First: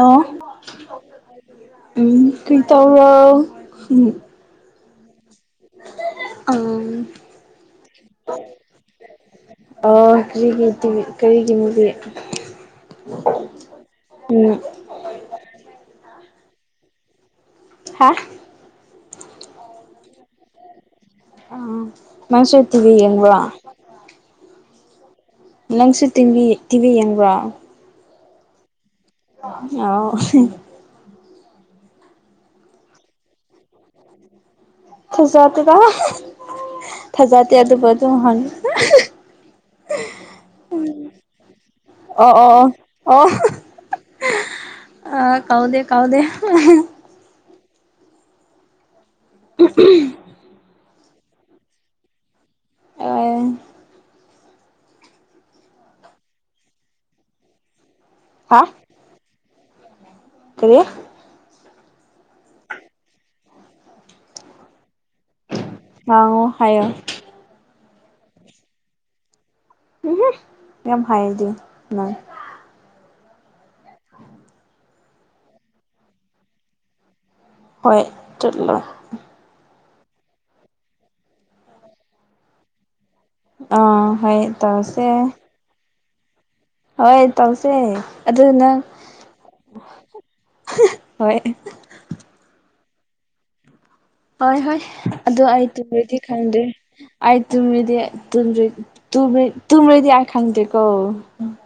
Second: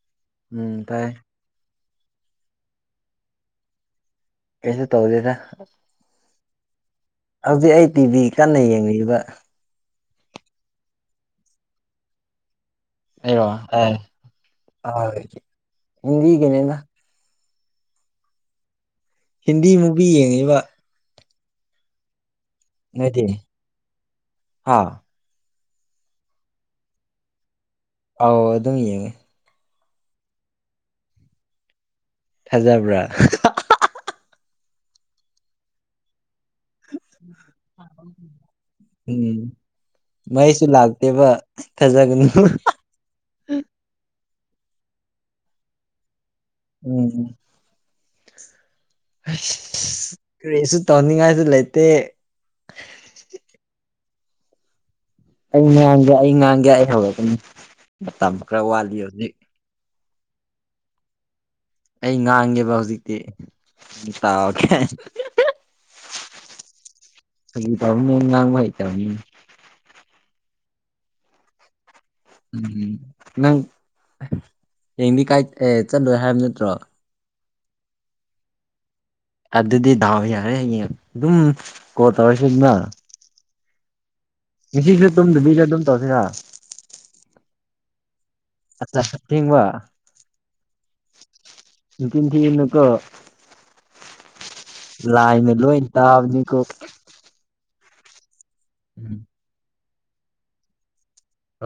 ꯑ ꯎꯝ ꯇꯥꯏ ꯎꯝ ꯀꯩ ꯇꯧꯔꯣ ꯎꯝ ꯀꯩꯁꯨ ꯇꯧꯗꯦꯗ ꯑꯝ ꯍꯧꯖꯤꯛ ꯑꯩ ꯇꯤꯚꯤ ꯀꯟꯅ ꯌꯦꯡꯅꯤꯡꯕ ꯀꯔꯤꯒꯤ ꯇꯤꯚꯤ ꯀꯔꯤꯒꯤ ꯃꯨꯕꯤ ꯑ ꯏꯒꯦꯅꯦꯅ ꯍꯥꯥ ꯍꯤꯟꯗꯤ ꯃꯨꯚꯤ ꯌꯦꯡꯉꯤꯕ ꯑ ꯃꯪꯁ ꯗꯤ ꯍꯥꯥ ꯅꯪꯁꯨ ꯇꯤꯚꯤ ꯇꯤꯚꯤ ꯌꯦꯡꯕ꯭ꯔꯥ ꯑꯥꯎ ꯑꯗꯨꯝ ꯌꯦ ꯑꯥꯎ ꯊꯥꯖꯕ꯭ꯔꯥ ꯊꯖ ꯇꯗ ꯊꯖꯥ ꯇꯌꯥ ꯑꯗꯨꯕ ꯑꯗꯨ ꯍꯅ ꯎꯝ ꯃꯩꯁꯨ ꯂꯥꯛꯇꯦꯕ ꯐꯖꯒꯅꯤ ꯑꯣ ꯑꯣ ꯑꯣ ꯑꯣ ꯑꯥ ꯀꯥꯎꯗꯦ ꯀꯥꯎꯗꯦ ꯎꯝ ꯑ ꯀꯔꯤꯁꯨ ꯇꯧꯅꯤꯡꯉꯥꯏꯁꯨ ꯂꯩꯇꯦ ꯑ ꯑꯩ ꯉꯥꯡꯒꯦ ꯑꯩ ꯉꯥꯡꯒꯦ ꯑꯩ ꯍꯧꯔꯀꯅꯤ ꯃꯇꯝ ꯍꯥ ꯈꯔ ꯋꯥꯠꯂꯤ ꯍꯧꯖꯤꯛ ꯀꯔꯤ ꯑꯩ ꯉꯥꯡꯒꯦꯕ ꯍꯧꯖꯤꯛꯇꯤ ꯇꯥꯎꯔꯒꯦ ꯉꯥꯡꯉꯣ ꯍꯥꯏꯌꯣ ꯐꯥꯒꯤ ꯇꯥꯑꯣꯕꯅꯤꯅꯥ ꯎ ꯌꯥꯝ ꯍꯥꯏꯥꯏꯦꯗꯤ ꯅꯪ ꯎꯝ ꯅꯪ ꯌꯦꯡꯗꯤ ꯀꯥꯏ ꯑꯦ ꯆꯠꯂꯣꯏ ꯍꯥꯏꯕ ꯅꯠꯇ꯭ꯔꯣ? ꯍꯣꯏ ꯆꯠꯂꯣ ꯑꯗꯨꯗꯤ ꯗꯥꯎ ꯌꯥꯔꯦ ꯍꯌꯦꯡ ꯑꯗꯨꯝ ꯀꯣ ꯇꯧꯔꯁꯤ ꯑꯗꯨꯅ ꯑꯥ ꯍꯣꯏ ꯉꯁꯤꯁꯨ ꯇꯧꯔꯁꯦ ꯇꯨꯝꯗꯕꯤꯁꯨ ꯑꯗꯨꯝ ꯇꯧꯁꯤꯔ ꯍꯣꯏ ꯇꯧꯁꯦ ꯑꯗꯨꯅꯪ ꯑꯁ ꯑꯁꯦꯡꯕ ꯍꯣꯏ ꯅꯨꯄꯤꯟ ꯊꯤꯒꯅꯨꯀꯣ꯫ ꯍꯣꯏ ꯍꯣꯏ ꯑꯗꯨ ꯂꯥꯏꯅ ꯑꯩ ꯂꯣꯏ ꯇꯨꯝꯗꯗꯤ ꯇꯥꯕꯅꯤꯀꯣ ꯈꯪꯗꯦ꯫ ꯑ ꯇꯨꯝꯔꯤꯗꯤ ꯇꯦ ꯇ ꯇꯨ꯭ꯔꯦꯗꯤ ꯑ ꯈꯥꯡꯗꯦꯀꯣ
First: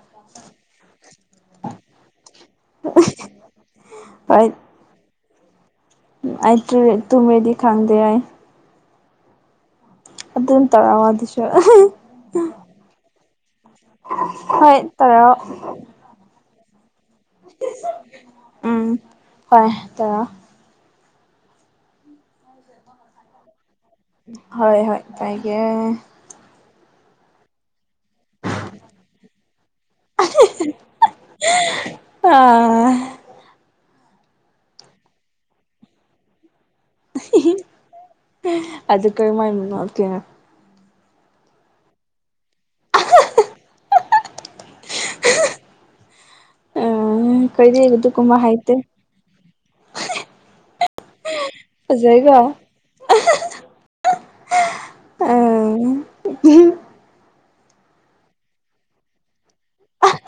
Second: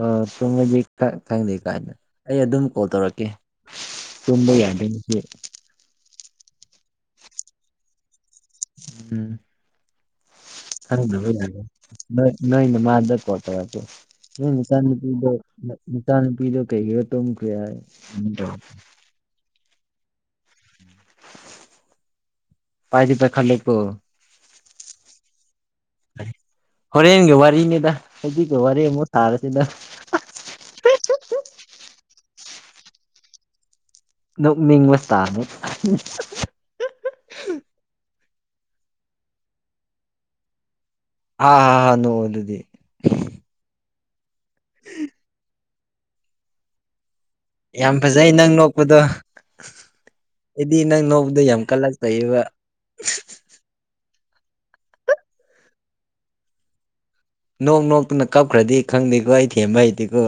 ꯑ ꯇꯨꯡꯉꯖꯤ ꯈꯪꯗꯦ ꯀꯥꯏꯅ ꯑꯩ ꯑꯗꯨꯝ ꯀꯣꯜ ꯇꯧꯔꯛꯀꯦ ꯍꯣꯏ ꯇꯨꯝꯕ ꯌꯥꯗꯣꯏ ꯑꯩ ꯇꯨꯝꯦꯗꯤ ꯈꯪꯗꯦ ꯑꯩ ꯎꯝ ꯑꯗꯨꯝ ꯇꯧꯔꯛꯑꯣ ꯑꯗꯨꯁꯨ ꯈꯪꯗꯕꯅꯅꯦ ꯅꯣꯏꯅꯣꯏ ꯃꯥꯗꯣ ꯀꯣꯜ ꯇꯧꯔꯛꯀꯦ ꯍꯣꯏ ꯅꯣꯢꯅꯆꯥꯅꯨꯄꯤꯗꯣ ꯇꯧꯔꯛꯑꯣ ꯅꯆꯥꯅꯨꯄꯤꯗꯣ ꯀꯩꯒꯤꯔ ꯇꯨꯝꯈꯔꯦ ꯑꯩꯗꯣ ꯎꯝ ꯍꯣꯏ ꯇ ꯄꯥꯏꯗꯤ ꯄꯈꯠꯂ‌ꯦꯀꯣ ꯍꯣꯏ ꯍꯣꯏ ꯏꯄꯥꯏꯒꯦ꯫ ꯍꯣꯔꯦꯟꯒꯤ ꯋꯥꯔꯤꯅꯤꯗ ꯍꯧꯖꯤꯛꯀꯤ ꯋꯥꯔꯤ ꯑꯃꯨꯛ ꯁꯥꯔ꯭ꯁꯤꯗ ꯑꯥ ꯅꯣꯛꯅꯤꯡ ꯃꯁꯇꯥꯅꯤ ꯑꯗꯨ ꯀꯔꯝꯃꯥꯏꯅꯅꯣꯛꯀꯦꯅ ꯑꯥ ꯍꯥ ꯍꯅ ꯅꯣꯛ ꯑꯣ ꯑꯗꯨꯗꯤ [unintelligible] ꯎꯝ ꯈꯣꯏꯗꯤ ꯌꯥꯝ ꯐꯖꯩ ꯑꯗꯨꯒꯨꯝꯕ ꯅꯪ ꯍꯩꯇꯦ ꯂꯣꯛꯄꯗꯣ ꯑꯩꯗꯤ ꯅꯪ ꯅꯧꯕꯗ ꯌꯥꯝ ꯀꯜꯂꯛꯇꯌꯦꯕ꯫ ꯐꯖꯩꯀꯣ ꯎꯝ ꯅꯣꯛ ꯅꯣꯛꯇꯨꯅ ꯀꯞꯈ꯭ꯔꯗꯤ ꯈꯪꯗꯦꯀꯣ ꯑꯩ ꯊꯦꯝꯕ ꯍꯩꯇꯀꯣ꯫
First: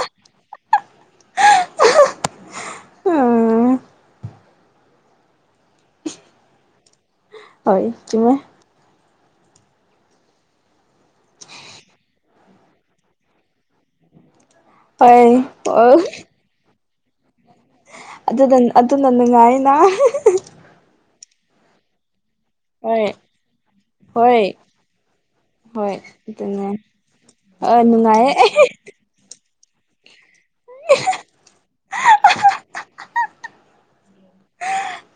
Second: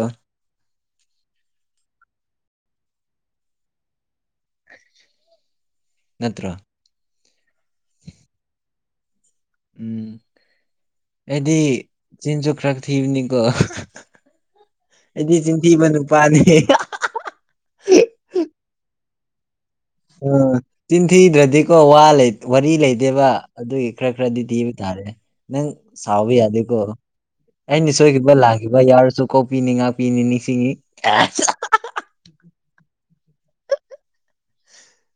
ꯎꯝ ꯅꯠꯇ꯭ꯔ ꯍꯣꯏ ꯆꯤꯡꯉꯃꯦ꯫ ꯎꯝ ꯑꯩꯗꯤ ꯆꯤꯟꯖꯣ ꯀ꯭ꯔꯥꯒ ꯊꯤ ꯃꯤꯅꯤꯀꯣ꯫ ꯑꯩꯗꯤ ꯍꯣꯏ ꯆꯤꯟꯊꯤꯕ ꯑꯣ ꯅꯨꯄꯥꯅꯦ꯫ ꯑꯗꯨꯗ ꯑꯗꯨꯅ ꯅꯨꯡꯉꯥꯏꯌ‌ꯦꯅ꯫ ꯎ ꯇꯤꯟꯊꯤꯗ꯭ꯔꯥꯗꯤꯀꯣ ꯋꯥꯜꯥꯏ ꯋꯥꯔꯤ ꯍꯣꯏ ꯂꯩꯗꯦꯕ ꯑꯗꯨꯒꯤ ꯈꯔ ꯈꯔꯗꯤ ꯍꯣꯏ ꯊꯤꯕ ꯇꯥꯔꯦ ꯅꯪ ꯍꯣꯏ ꯁꯥꯎꯕ ꯑꯗꯨꯅꯦ ꯌꯥꯗꯦꯀꯣ꯫ ꯑ ꯑꯩꯅ ꯁꯣꯏꯈꯤꯕ ꯅꯨꯡꯉꯥꯏꯌꯦ ꯂꯥꯡꯈꯤꯕ ꯌꯥꯎꯔꯁꯨ ꯀꯣꯄꯤꯤꯅꯤ ꯉꯥꯄꯤꯅꯤ ꯅꯤꯡꯁꯤꯡꯅꯤ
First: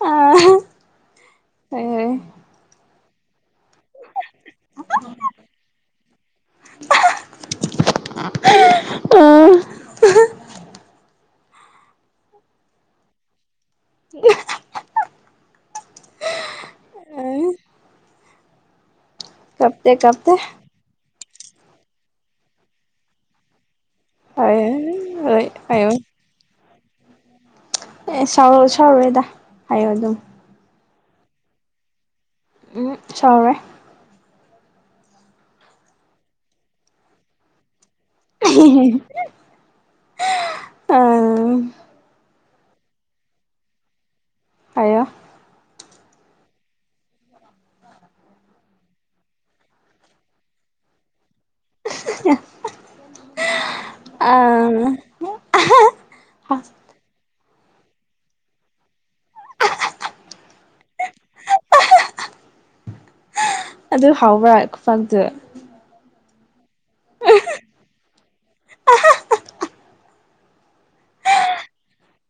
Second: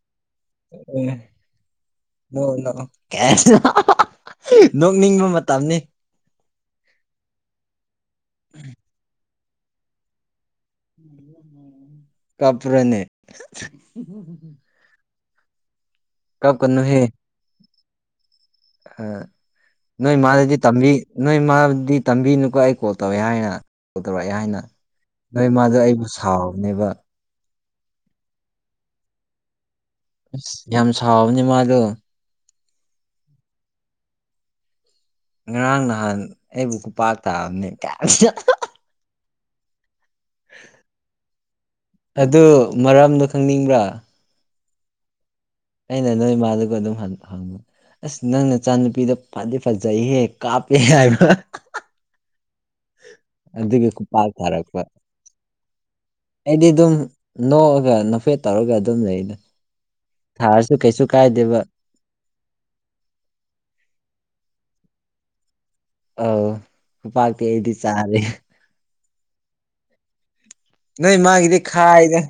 ꯑ ꯍꯥ ꯎꯅ ꯅꯣꯡ ꯅ ꯀ ꯅꯣꯛꯅꯤꯡꯕ ꯃꯇꯝꯅꯤ꯫ ꯎꯝ ꯀꯄ꯭ꯔꯅꯦ꯫ ꯀꯞ ꯀꯅꯨꯍꯦ꯫ ꯑ ꯀꯞꯇꯦ ꯅꯣꯏ ꯀꯞꯇꯦ ꯃꯥꯗꯗꯤ꯫ ꯇꯝꯕꯤ ꯅꯣꯏ ꯃꯥꯕꯨꯗꯤ ꯇꯝꯕꯤꯅꯨꯀꯣ ꯑꯩ ꯀꯣꯜ ꯇꯧꯋꯦ ꯍꯥꯏꯅ ꯀꯣꯜ ꯇꯧꯔꯛꯑꯦ ꯍꯣꯏ ꯍꯥꯏꯅ ꯍꯣꯏ ꯅꯣꯏ ꯃꯥꯗ ꯍꯥꯏꯌꯣ ꯑꯩꯕꯨ ꯁꯥꯎꯕꯅꯦꯕ꯫ ꯑꯦ ꯁꯥꯎꯔꯛꯑꯣ ꯁꯥꯎꯔꯨꯔꯦꯗ ꯍꯥꯏꯌꯣ ꯑꯗꯨꯝ ꯑꯁ ꯌꯥꯝ ꯁꯥꯎꯕꯅꯦ ꯃꯥꯗꯣ ꯎ ꯁꯥꯎꯧꯔꯦ ꯉꯔꯥꯡ ꯅꯍꯥꯟ ꯑꯩꯕꯨ ꯈꯨꯄꯥꯛ ꯇꯥꯑꯕꯅꯦ ꯀ [unintelligible] ꯑ ꯑꯗꯨ ꯃꯔꯝꯗꯣ ꯈꯪꯅꯤꯡꯕ꯭ꯔꯥ ꯍꯥꯏꯌꯣ ꯑꯩꯅ ꯅꯣꯏ ꯏꯃꯥꯗꯨꯒ ꯑꯗꯨꯝ ꯍꯪ ꯍꯪꯉꯨ ꯑꯁ ꯅꯪ ꯅꯆꯥꯅꯨꯄꯤꯗꯣ ꯐꯗꯤ ꯐꯖꯩꯍꯦ ꯀꯥꯞꯄꯦ ꯍꯥꯏꯕ [unintelligible] ꯑꯗꯨꯒꯤ ꯈꯨꯄꯥꯛ ꯑ ꯊꯥꯔꯛꯄ ꯑꯩꯗꯤ ꯑꯗꯨꯝ ꯅꯣꯛꯑꯒ ꯅꯣꯛꯐꯦꯠ ꯇꯧꯔꯒ ꯑꯗꯨꯝ ꯂꯩꯗ ꯊꯥꯔꯁꯨ ꯀꯩꯁꯨ ꯀꯥꯏꯗꯦꯕ ꯑꯗꯨ ꯍꯥꯎꯕ꯭ꯔꯥ ꯈꯨꯄꯥꯛꯗꯨ ꯑꯧ ꯈꯨꯄꯥꯛꯇꯤ ꯑ‌‌ꯩꯗꯤ ꯆꯥꯔꯦ ꯅꯣꯏ ꯏꯃꯥꯒꯤꯗꯤ ꯈꯥꯏꯗ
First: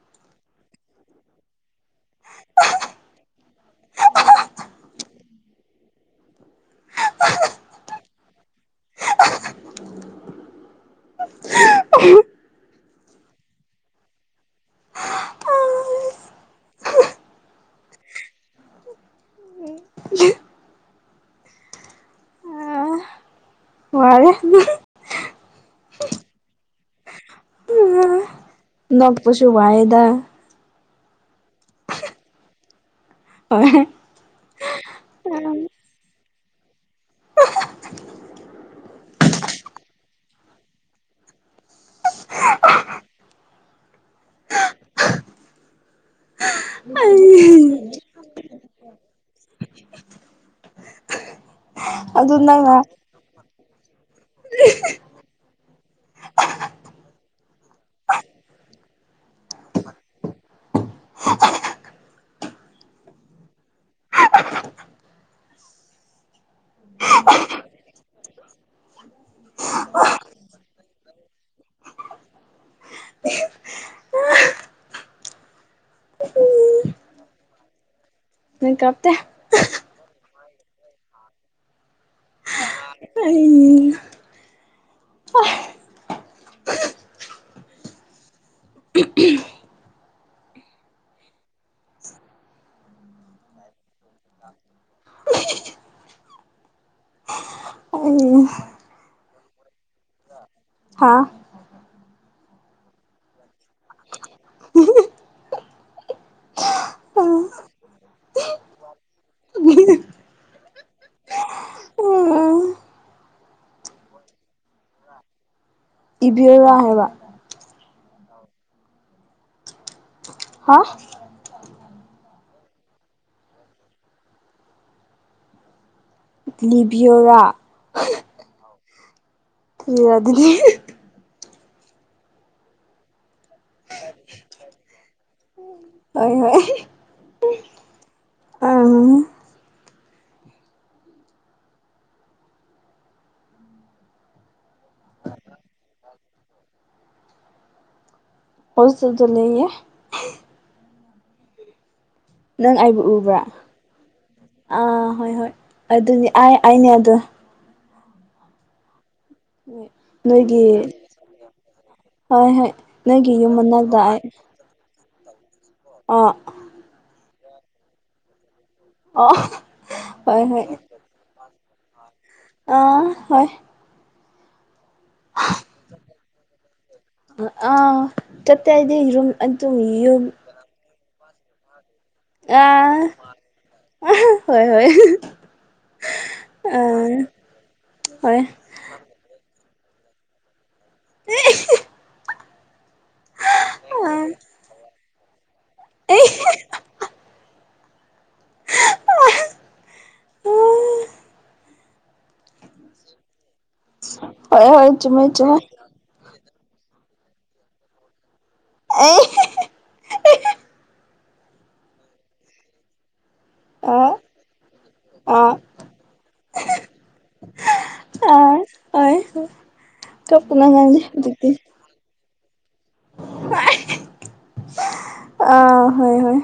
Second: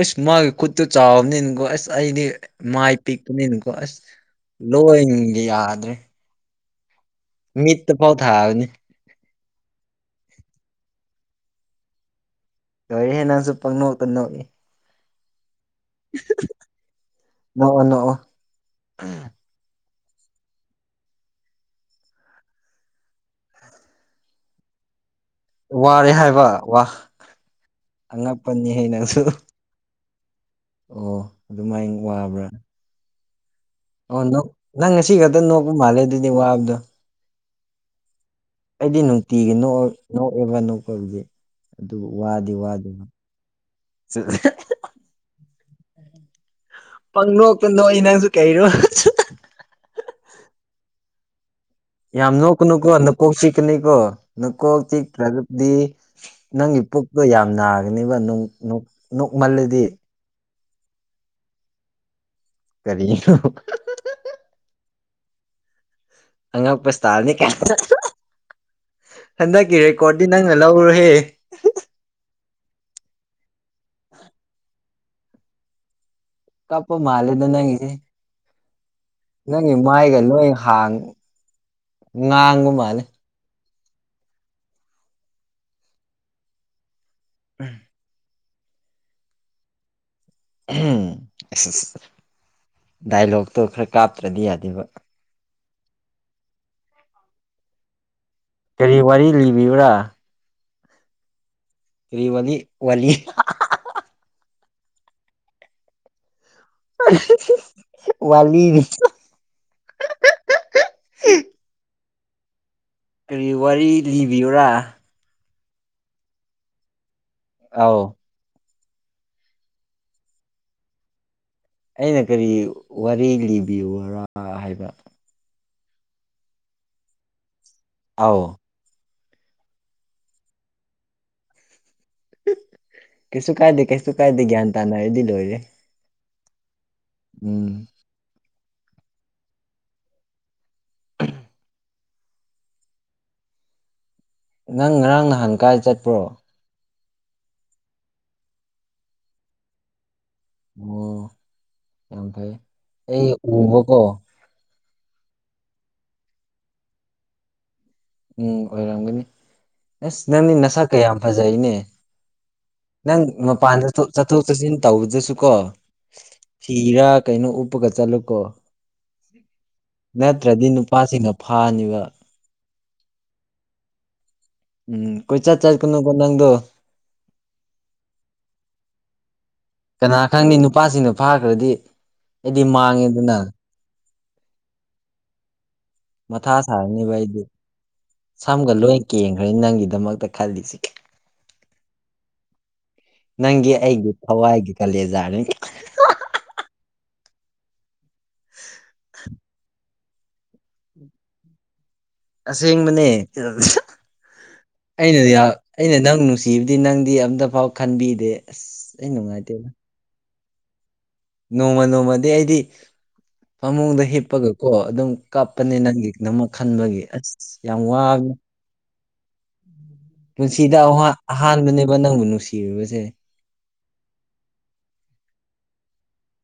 ꯑꯁ ꯃꯥꯒꯤ ꯈꯨꯠꯇꯨ ꯆꯥꯎꯕꯅꯤꯅꯀꯣ ꯑꯁ ꯑꯩꯗꯤ ꯃꯥꯏ ꯄꯤꯛꯄꯅꯤꯅꯀꯣ ꯑꯁ ꯂꯣꯏꯅꯒ ꯌꯥꯗ꯭ꯔꯦ ꯃꯤꯠꯇꯐꯥꯎ ꯊꯥꯕꯅꯤ ꯂꯣꯏꯔꯦꯍꯦ ꯅꯪꯁꯨ ꯄꯪꯅꯣꯛꯇ ꯅꯣꯛꯏ ꯅꯣꯛꯑꯨ ꯅꯣꯛꯑꯨ ꯋꯥꯔꯦ ꯋꯥꯔꯦ ꯍꯥꯏꯕ ꯋꯥ ꯑꯉꯛꯄꯅꯤꯍꯦ ꯅꯪꯁꯨ ꯋꯥꯏꯌ‌ꯦꯗ ꯑꯣ ꯑꯗꯨꯃꯥꯏꯟ ꯋꯥꯕ꯭ꯔꯥ ꯍꯣꯏ ꯑꯣ ꯅꯣꯛ ꯅꯪ ꯉꯁꯤ ꯈꯛꯇ ꯅꯣꯛꯄ ꯃꯥꯜꯂꯦ ꯑꯗꯨꯗꯤ ꯋꯥꯕꯗꯣ ꯑꯩꯗꯤ ꯅꯨꯡꯇꯤꯒꯤ ꯅꯣꯛꯑ ꯅꯣꯛꯑꯦꯕ ꯅꯣꯛꯄꯕꯨꯗꯤ ꯑꯗꯨꯕꯨ ꯋꯥꯗꯤ ꯋꯥꯗꯦꯕ [unintelligible] ꯄꯪꯅꯣꯛꯇ ꯅꯣꯛꯏ ꯅꯪꯁꯨ ꯀꯩꯔꯣ ꯑꯗꯨ ꯌꯥꯝ ꯅꯪꯅ ꯅꯣꯛꯀꯅꯨꯀꯣ ꯅꯀꯣꯛ ꯆꯤꯛꯀꯅꯤꯀꯣ ꯅꯀꯣꯛ ꯆꯤꯛꯇ꯭ꯔꯒꯗꯤ ꯅꯪꯒꯤ ꯄꯨꯛꯇꯣ ꯌꯥꯝ ꯅꯥꯒꯅꯦꯕ ꯅꯨꯡ ꯅꯣꯛ ꯅꯣꯛꯃꯜꯂꯗꯤ ꯀꯔꯤꯔꯣ ꯑꯉꯛꯄ ꯁ꯭ꯇꯥꯔꯅꯤ ꯀꯥꯏꯅ ꯍꯟꯗꯛꯀꯤ ꯔꯦꯀꯣꯔꯗꯤ ꯅꯪꯅ ꯂꯧꯔ‌ꯦꯍꯦ ꯀꯄ ꯃꯥꯜꯂꯦꯗ ꯅꯪꯒꯤꯖꯤ ꯅꯪ ꯀꯞꯇꯦ ꯅꯪꯒꯤ ꯃꯥꯏꯒ ꯂꯣꯏ ꯍꯥꯡ ꯉꯥꯡꯕ ꯃꯥꯜ ꯑꯩ ꯎꯝ [unintelligible] ꯎꯍꯝ ꯑꯁ ꯑꯁ ꯗꯥꯏꯂꯣꯛꯇꯣ ꯈꯔ ꯀꯥꯞꯇ꯭ꯔꯗꯤ ꯌꯥꯗꯦꯕ ꯀꯔꯤ ꯋꯥꯔꯤ ꯂꯤꯕꯤꯌꯨꯔꯥ ꯍꯥꯥ ꯀꯔꯤꯋꯥꯂꯤ ꯋꯥꯂꯤ [unintelligible] ꯋꯥꯂꯤꯅꯤ ꯀꯔꯤ ꯋꯥꯔꯤ ꯂꯤꯕꯤꯌꯨꯔꯥ ꯏꯕꯤꯌꯨꯔꯥ ꯍꯥꯏꯕ ꯑꯥꯎ ꯍꯥ ꯑꯩꯅ ꯀꯔꯤ ꯋꯥꯔꯤ ꯂꯤꯕꯤꯌ‌ꯨꯔꯥ ꯍꯥꯏꯕ ꯂꯤꯕꯤꯌꯣꯔꯥ ꯑꯣ ꯌꯥ [unintelligible] ꯀꯩꯁꯨ ꯀꯥꯏꯗꯦ ꯀꯩꯁꯨ ꯀꯥꯏꯗꯦ ꯒ꯭ꯌꯥꯟ ꯇꯥꯅꯔꯗꯤ ꯂꯣꯏꯔꯦ ꯍꯣꯏ ꯍꯣꯏ ꯎꯝ ꯎꯝ ꯅꯪ ꯉꯔꯥꯡ ꯅꯍꯥꯟ ꯀꯥꯏ ꯆꯠꯄ꯭ꯔꯣ ꯑ‌ꯣꯏꯔꯁꯨ ꯇꯨꯝꯅꯤꯡ ꯉ‌ꯦ ꯑꯣ ꯀ ꯊꯦ ꯅꯪ ꯑꯩꯕꯨ ꯑꯩ ꯎꯕ꯭ꯔꯥ ꯎꯕ ꯀ ꯑꯥ ꯍꯣꯏ ꯍꯣꯏ ꯑꯗꯨꯅꯤ ꯑꯩ ꯑꯩꯅꯦ ꯑꯗꯨꯝ ꯎꯝ ꯑꯣꯏꯔꯝꯒꯅꯤ ꯑꯁ ꯅꯪꯗꯤ ꯅꯣꯏꯒꯤ ꯅꯁꯥ ꯀꯌꯥꯝ ꯐꯖꯩꯅꯦ ꯍꯣꯏ ꯍꯣꯏ ꯅꯪ ꯅꯣꯏꯒꯤ ꯌꯨꯝ ꯃꯄꯥꯟ ꯃꯅꯥꯛꯇ ꯆꯠꯣꯛ ꯆꯠꯊꯣꯛ ꯆꯠꯁꯤꯟ ꯇꯧꯕꯗꯁꯨ ꯀꯣ ꯑ ꯁꯤꯤꯔꯥ ꯀꯩꯅꯣ ꯎꯞꯄꯒ ꯆꯠꯂꯨꯀꯣ ꯑꯣ ꯍꯣꯏ ꯍꯣꯏ ꯅꯠꯇ꯭ꯔꯗꯤ ꯅꯨꯄꯥꯁꯤꯡꯅ ꯐꯥꯅꯤꯕ ꯑꯥ ꯍꯣꯏ ꯎꯝ ꯀꯣꯏ ꯆꯠ ꯆꯠꯀꯨ ꯀꯣ ꯅꯪ [unintelligible] ꯅꯨꯄꯥꯁꯤꯡꯗꯣ ꯐꯥꯈ꯭ꯔꯗꯤ ꯑ ꯑꯩꯗꯤ ꯃꯥꯡꯉꯦꯗꯅ ꯑ ꯍꯣꯏ ꯍꯣꯏ ꯃꯊꯥ ꯑ ꯁꯥꯔꯅꯦꯕ ꯑꯩꯗꯤ ꯍꯣꯏ ꯁꯝꯒ ꯂꯣꯏ ꯀꯦꯟꯒ꯭ꯔꯅꯤ ꯅꯪꯒꯤꯗꯃꯛꯇ ꯈꯜꯂꯤꯁꯦ ꯍ [unintelligible] [inaudible] ꯅꯪꯒꯤ ꯑꯩꯒꯤ ꯊꯋꯥꯏꯒꯤ ꯀꯂꯦꯖꯥꯅꯤ ꯑꯦ [inaudible] [unintelligible] [unintelligible] ꯑꯁꯦꯡꯕꯅꯦ ꯍꯣꯏ ꯆꯨꯝꯃꯦ ꯑꯩꯅꯗꯤ ꯆꯨꯝꯃꯦ ꯑꯩꯅ ꯅꯪ ꯅꯨꯡꯁꯤꯕꯗꯤ ꯅꯪꯗꯤ ꯑꯝꯇꯐꯥꯎ ꯈꯟꯕꯤꯗꯦ ꯑꯁ ꯑꯩ ꯅꯨꯡꯉꯥꯏꯇꯦ ꯅꯣꯡꯃ ꯅꯣꯡꯃꯗꯤ ꯑꯩꯗꯤ ꯐꯃꯨꯡꯗ ꯑ ꯍꯤꯞꯄꯒꯀꯣ ꯑꯗꯨꯝ ꯑ ꯀꯥꯞꯄꯅꯦ ꯅꯪꯒꯤ ꯅꯝꯃꯛ ꯈꯟꯕꯒꯤ ꯑꯁ ꯌꯥꯝ ꯋꯥ ꯑꯥ ꯍꯣꯏ ꯀꯞꯀꯅꯣ ꯄꯨꯟꯁꯤꯗ ꯅꯪꯗꯤ ꯍꯧꯖꯤꯛꯇꯤ ꯑꯍꯥꯟꯕꯅꯦꯕ ꯅꯪꯕꯨ ꯅꯨꯡꯁꯤꯔꯨꯕꯁꯦ ꯑꯥ ꯍꯣꯏ ꯍꯣꯏ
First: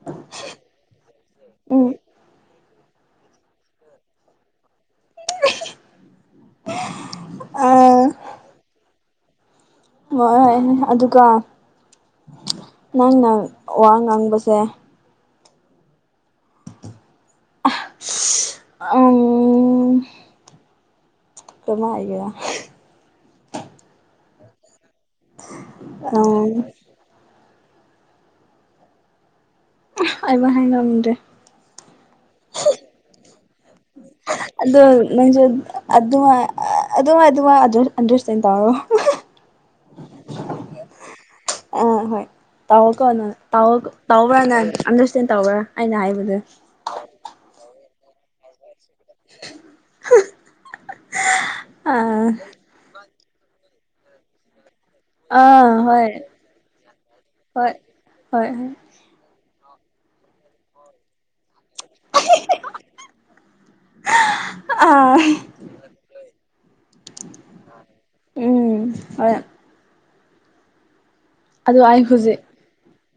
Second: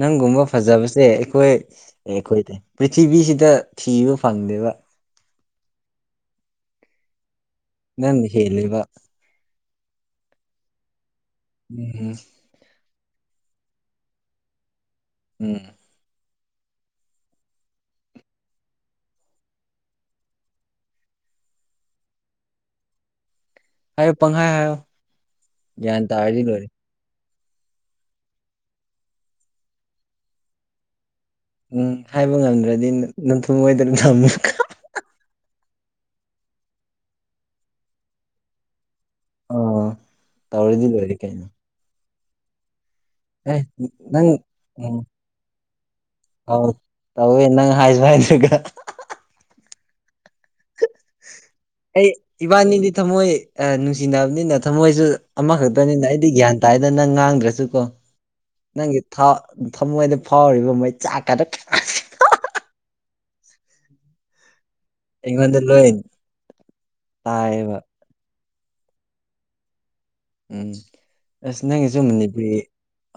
ꯅꯪꯒꯨꯝꯕ ꯐꯖꯕꯁꯦ ꯑꯩꯈꯣꯏ ꯎꯝ ꯑꯩꯈꯣꯏꯗ ꯄ꯭ꯔꯤꯊꯤꯕꯤꯁꯤꯗ ꯊꯤꯕ ꯐꯪꯗꯦꯕ [unintelligible] [inaudible] ꯅꯪꯅ ꯍꯦꯟꯂꯦꯕ ꯍꯣꯏ ꯍꯣꯏꯅꯦ ꯑꯗꯨꯒ ꯎ ꯍꯝ [unintelligible] [inaudible] ꯅꯪꯅ ꯋꯥ ꯉꯥꯡꯕꯁꯦ ꯎꯝ [unintelligible] [inaudible] ꯑ [unintelligible] [inaudible] ꯀꯃꯥꯏꯒꯦ ꯍꯥꯏꯌꯣ ꯄꯪꯍꯥꯏ ꯍꯥꯏꯌꯣ ꯒ꯭ꯌꯥꯟ ꯇꯥꯔꯗꯤ ꯎꯝ ꯂꯣꯏꯔꯦ ꯑꯩꯃ ꯍꯥꯏ ꯉꯝꯗ꯭ꯔꯦ ꯎꯝ ꯍꯥꯏꯕ ꯉꯝꯗ꯭ꯔꯗꯤ ꯅꯅꯨꯡꯊꯨꯝꯣꯏꯗꯅ ꯑꯃꯨꯛ [inaudible] ꯑꯣ ꯅꯪꯁꯨ ꯑꯗꯨ ꯑꯗꯨꯃ ꯑꯗꯨꯃ ꯑꯟꯗꯔꯁꯇꯦꯟ ꯇꯧꯔꯣ [inaudible] ꯇꯧꯔꯤꯗꯤ ꯂꯣꯏꯔꯦ ꯀꯩꯅꯣ ꯑꯥ ꯍꯣꯏ ꯇꯧꯀꯣ ꯅꯪ ꯑꯦ ꯇꯧ ꯇꯧꯕ꯭ꯔꯥ ꯅꯪ ꯑꯟꯗꯔꯁꯇꯦꯟ ꯇꯧꯕ꯭ꯔꯥ ꯑꯩꯅ ꯍꯥꯏꯕꯗꯨ ꯑꯧ ꯇꯧꯋꯦ ꯅꯪ ꯍꯥꯏꯁꯨ ꯍꯥꯏꯗꯒ [unintelligible] ꯑꯩ ꯑꯥ ꯏꯕꯥꯅꯤꯗꯤ ꯊꯃꯣꯏ ꯑ ꯅꯨꯡꯁꯤꯅꯕꯅꯤꯅ ꯊꯃꯣꯏꯁꯨ ꯑꯥ ꯑꯃꯈꯛꯇꯅꯤꯅ ꯍꯣꯏ ꯑꯩꯗꯤ ꯒ꯭ꯌꯥꯟ ꯇꯥꯏꯗꯅ ꯅꯪ ꯍꯣꯏ ꯉꯥꯡꯗ꯭ꯔꯁꯨꯀꯣ ꯍꯣꯏ ꯍꯣꯏ ꯅꯪꯒꯤ ꯊꯥꯎ ꯊꯃꯣꯏꯗ ꯐꯥꯎꯔꯤꯕ ꯃꯩꯆꯥꯛꯀꯥꯗꯣ [unintelligible] ꯑꯩꯉꯣꯟꯗ ꯂꯣꯏ ꯇꯥꯏꯌꯦꯕ꯫ ꯎꯝ ꯍꯣꯏ꯫ ꯎꯝ ꯑꯁ ꯑꯗꯣ ꯅꯪꯒꯤꯁꯨ ꯑꯩ ꯍꯧꯖꯤꯛ ꯃꯅꯤꯄꯨꯔꯤ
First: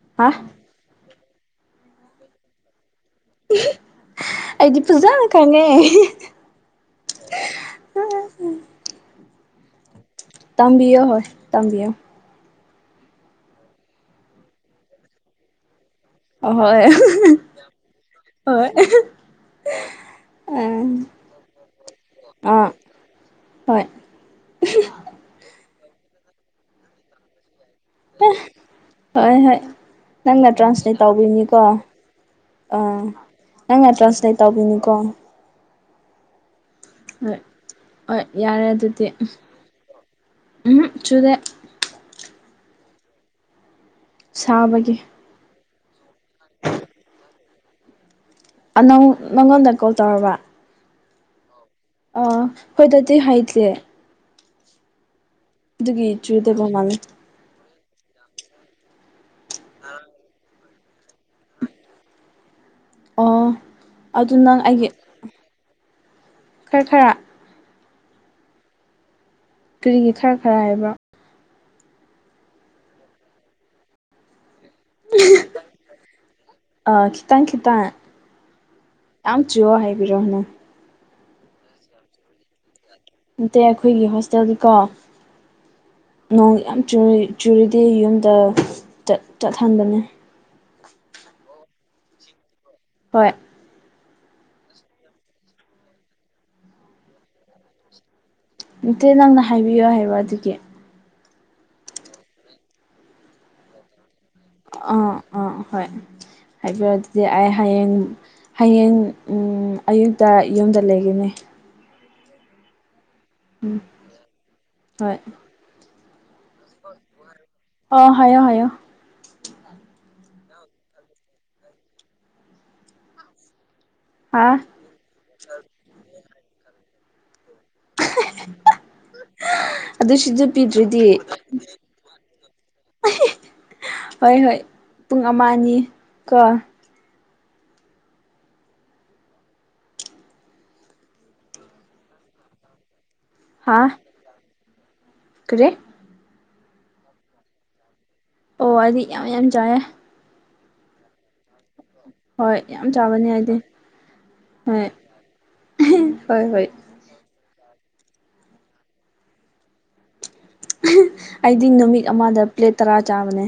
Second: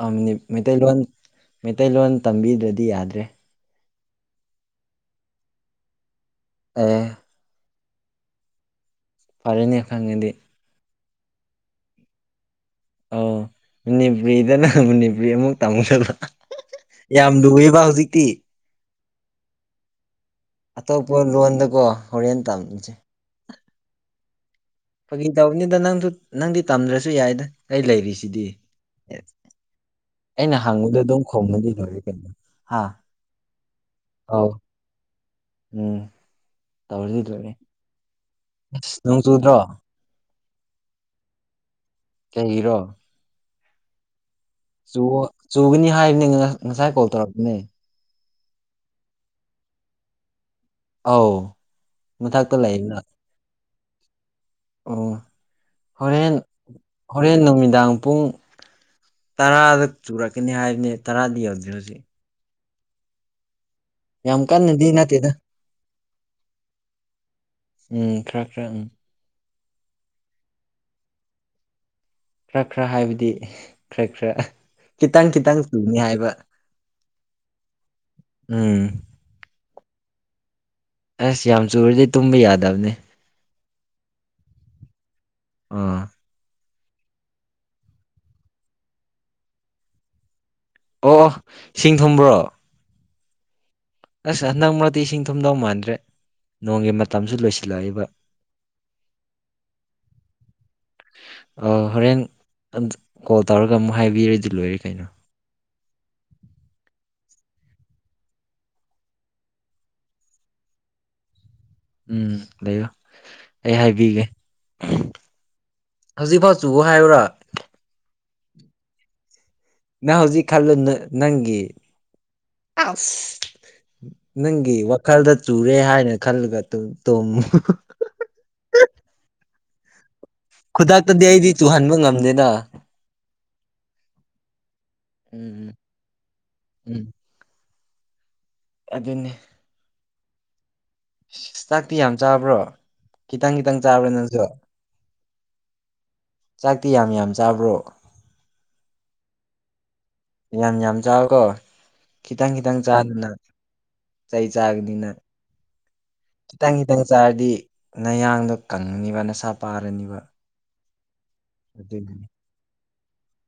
ꯑꯥ꯫ ꯍꯥ ꯃꯩꯇꯩꯂꯣꯟ ꯃꯩꯇꯩꯂꯣꯟ ꯇꯝꯕꯤꯗ꯭ꯔꯗꯤ ꯌꯥꯗ꯭ꯔꯦ ꯑꯩꯗꯤ ꯐꯖꯅ ꯈꯪꯉꯦ꯫ ꯑꯦ ꯐꯔꯦꯅꯦ ꯈꯪꯉꯗꯤ꯫ ꯇꯝꯕꯤꯌꯣ ꯍꯣꯏ ꯇꯝꯕꯤꯌꯣ ꯑꯣ ꯃꯅꯤꯄꯨꯔꯤꯗꯅ ꯃꯅꯤꯄꯨꯔꯤ ꯑꯃꯨꯛ ꯇꯝꯒꯗꯕ ꯑꯍꯣꯏ ꯌꯥꯝ ꯂꯨꯑꯦꯕ ꯍꯧꯖꯤꯛꯇꯤ ꯍꯣꯏ ꯑꯥ ꯑꯇꯣꯞꯄ ꯂꯣꯟꯗꯀꯣ ꯍꯣꯔꯦꯟ ꯑꯥ ꯇꯝꯁꯦ ꯍꯣꯏ ꯐꯒꯤ ꯇꯧꯕꯅꯤꯗ ꯅꯪꯁꯨ ꯅꯪꯗꯤ ꯇꯝꯗ꯭ꯔꯁꯨ ꯌꯥꯏꯗ ꯑꯩ ꯂꯩꯔꯤꯁꯤꯗꯤ ꯑꯦ ꯍꯣꯏ ꯍꯣꯏ ꯅꯪꯅ ꯇ꯭ꯔꯥꯟꯁꯂꯦꯠ ꯇꯧꯕꯤꯅꯤꯀꯣ ꯀꯩꯅꯣ ꯍꯥ ꯑꯥ ꯅꯪꯅ ꯇ꯭ꯔꯥꯟꯁꯂꯦꯠ ꯑꯧ ꯇꯧꯕꯤꯅꯤ꯫ ꯀꯣ ꯎꯝ ꯇꯧꯕꯤꯗꯨꯢꯅꯦ꯫ ꯍꯣꯢ ꯌꯥꯔꯔꯗꯨꯗꯤ ꯎꯝ ꯆꯨꯗꯦ ꯀꯔꯤꯔꯣ ꯁꯥꯕꯒꯤ꯫ ꯆꯨꯑꯣ ꯆꯨꯒꯅꯤ ꯍꯥꯏꯕꯅꯤ ꯉꯁꯥꯏ ꯀꯣꯜ ꯇꯧꯔꯛꯄꯅꯦ ꯑꯅꯧ ꯃꯉꯣꯟꯗ ꯀꯣꯜ ꯇꯧꯔꯕ ꯑꯧ ꯑꯥ ꯃꯊꯛꯇ ꯂꯩꯕ ꯑꯩꯈꯣꯏꯗꯗꯤ ꯍꯩꯇꯦ ꯑꯣ꯫ ꯑꯗꯨꯒꯤ ꯍꯣꯔꯦꯟ꯫ ꯆꯨꯗꯕ ꯃꯥꯜꯂꯦ ꯍꯣꯔꯦꯟ ꯅꯨꯃꯤꯗꯥꯡ ꯄꯨꯡ ꯇꯔꯥꯗ ꯆꯨꯔꯛꯀꯅꯤ ꯍꯥꯏꯕꯅꯦ ꯇꯔꯥꯗꯤ ꯌꯧꯗ꯭ꯔꯤ ꯍꯧꯖꯤꯛ ꯑꯣ ꯑꯗꯨ ꯌꯥꯝ ꯅꯪ ꯀꯟꯅꯗꯤ ꯑꯩꯒꯤ ꯅꯠꯇꯦꯗ ꯈꯔ ꯈꯔ ꯎꯝ ꯈꯔ ꯈꯔ ꯎꯝ ꯀꯔꯤꯒꯤ ꯈꯔ ꯈꯔ ꯍꯥꯏꯕ꯫ ꯈꯔ ꯈꯔ ꯍꯥꯏꯕꯗꯤ ꯈꯔ ꯈꯔ꯫ ꯈꯤꯇꯪ ꯈꯤꯇꯪ ꯆꯨꯅꯤ ꯍꯥꯏꯕ ꯑꯥ ꯈꯤꯇꯪ ꯈꯤꯇꯪ ꯎꯝ꯫ ꯌꯥꯝ ꯆꯨꯋꯣ ꯍꯥꯏꯕꯤꯔꯣ ꯅꯪ꯫ ꯑꯁ ꯌꯥꯝ ꯆꯨꯔꯗꯤ ꯇꯨꯝꯕ ꯌꯥꯗꯕꯅꯤ ꯅꯠꯇꯦ ꯑꯩꯈꯣꯏꯒꯤ ꯍꯣꯁꯇꯦꯜꯗꯤꯀꯣ ꯑꯝ ꯅꯣꯡ ꯌꯥꯝ ꯆꯨ ꯆꯨꯔꯗꯤ ꯌꯨꯝꯗ ꯆꯠꯍꯟꯕꯅꯦ꯫ ꯑꯣ ꯢꯁꯤꯡ ꯊꯨꯝꯕ꯭ꯔꯣ ꯍꯣꯏ ꯑꯁ ꯍꯟꯗꯛ ꯃꯔꯛꯇꯤ ꯏꯁꯤꯡ ꯊꯨꯝꯗꯧ ꯃꯥꯟꯗ꯭ꯔꯦ ꯅꯣꯡꯒꯤ ꯃꯇꯝꯁꯨ ꯂꯣꯏꯁꯤꯜꯂꯛꯏꯕ꯫ ꯅꯠꯇꯦ ꯅꯪꯅ ꯍꯥꯏꯕꯤꯌꯣ ꯍꯥꯏꯕ ꯑꯗꯨꯒꯤ ꯍꯣꯔꯦꯟ ꯀꯣꯜ ꯇꯧꯔꯒ ꯑꯃꯨꯛ ꯍꯥꯏꯕꯤꯔꯒꯦ ꯑꯥ ꯑꯥ ꯍꯣꯏ ꯍꯥꯏꯕꯤꯔꯛꯑꯣ ꯑꯗꯨꯗꯤ ꯑꯩ ꯍꯌꯦꯡ꯫ ꯍꯌꯦꯡ ꯑꯌꯨꯛꯇ ꯌꯨꯝꯗ ꯂꯩꯒꯅꯤ ꯎꯝ ꯂꯩꯌꯣ ꯑꯩ ꯎꯝ ꯍꯥꯏꯕꯤꯒꯦ꯫ ꯍꯣꯏ ꯍꯧꯖꯤꯛꯐꯥꯎ ꯆꯨ ꯍꯥꯏꯌꯨꯔꯥ꯫ ꯍꯣ ꯍꯥꯏꯌꯣ ꯍꯥꯏꯌꯣ꯫ ꯅꯪ ꯍꯧꯖꯤꯛ ꯈꯜꯂꯨꯅꯨ ꯅꯪꯒꯤ ꯑꯁ꯫ ꯍꯥ ꯅꯪꯒꯤ ꯋꯥꯈꯜꯗ ꯆꯨꯔꯦ ꯍꯥꯏꯅ ꯈꯜꯂꯒ ꯇꯨꯝꯃꯨ [inaudible] ꯑꯗꯨ ꯁꯧꯇꯤ ꯄꯤꯗ꯭ꯔꯗꯤ ꯈꯨꯗꯛꯇꯗꯤ ꯑꯩꯗꯤ ꯆꯨꯍꯟꯕ ꯉꯝꯗꯦꯅ ꯍꯣꯏ ꯍꯣꯏ ꯄꯨꯡ ꯑꯃꯅꯤ ꯀꯣ ꯎꯝ ꯑꯗꯨꯅꯤ ꯆꯥꯛꯇꯤ ꯌꯥꯝ ꯆꯥꯕ꯭ꯔꯣ ꯈꯤꯇꯪ ꯈꯤꯇꯪ ꯍꯥ ꯆꯥꯕ꯭ꯔꯥ ꯅꯪꯁꯨ ꯀꯔꯤ ꯆꯥꯛꯇꯤ ꯌꯥꯝ ꯌꯥꯝ ꯆꯥꯕ꯭ꯔꯣ꯫ ꯑꯣ ꯑꯩꯗꯤ ꯌꯥꯝ ꯌꯥꯝ ꯆꯥꯏꯌꯦ꯫ ꯌꯥꯝ ꯌꯥꯝ ꯆꯥꯎꯋ‌ꯣꯀꯣ ꯈꯤꯇꯪ ꯍꯣꯏ ꯈꯤꯇꯪ ꯌꯥꯝ ꯆꯥꯕꯅꯦ ꯆꯥꯗꯅ ꯑꯩꯗꯤ ꯆꯩ ꯍꯣꯏ ꯆꯥꯒꯅꯤ ꯅꯪ ꯍꯣꯏ ꯍꯣꯏ ꯈꯤꯇꯪ꯫ ꯇꯪ ꯆꯥꯔꯗꯤ ꯅꯌꯥꯡꯗꯣ ꯀꯪꯉꯅꯤꯕ ꯅꯁꯥ ꯄꯥꯔꯅꯤꯕ ꯑꯩꯗꯤ ꯅꯨꯃꯤꯠ ꯑꯗꯨꯒꯤꯅꯤ ꯑꯃꯗ ꯄ꯭ꯂꯦꯠ ꯇꯔꯥ ꯆꯥꯕꯅꯦ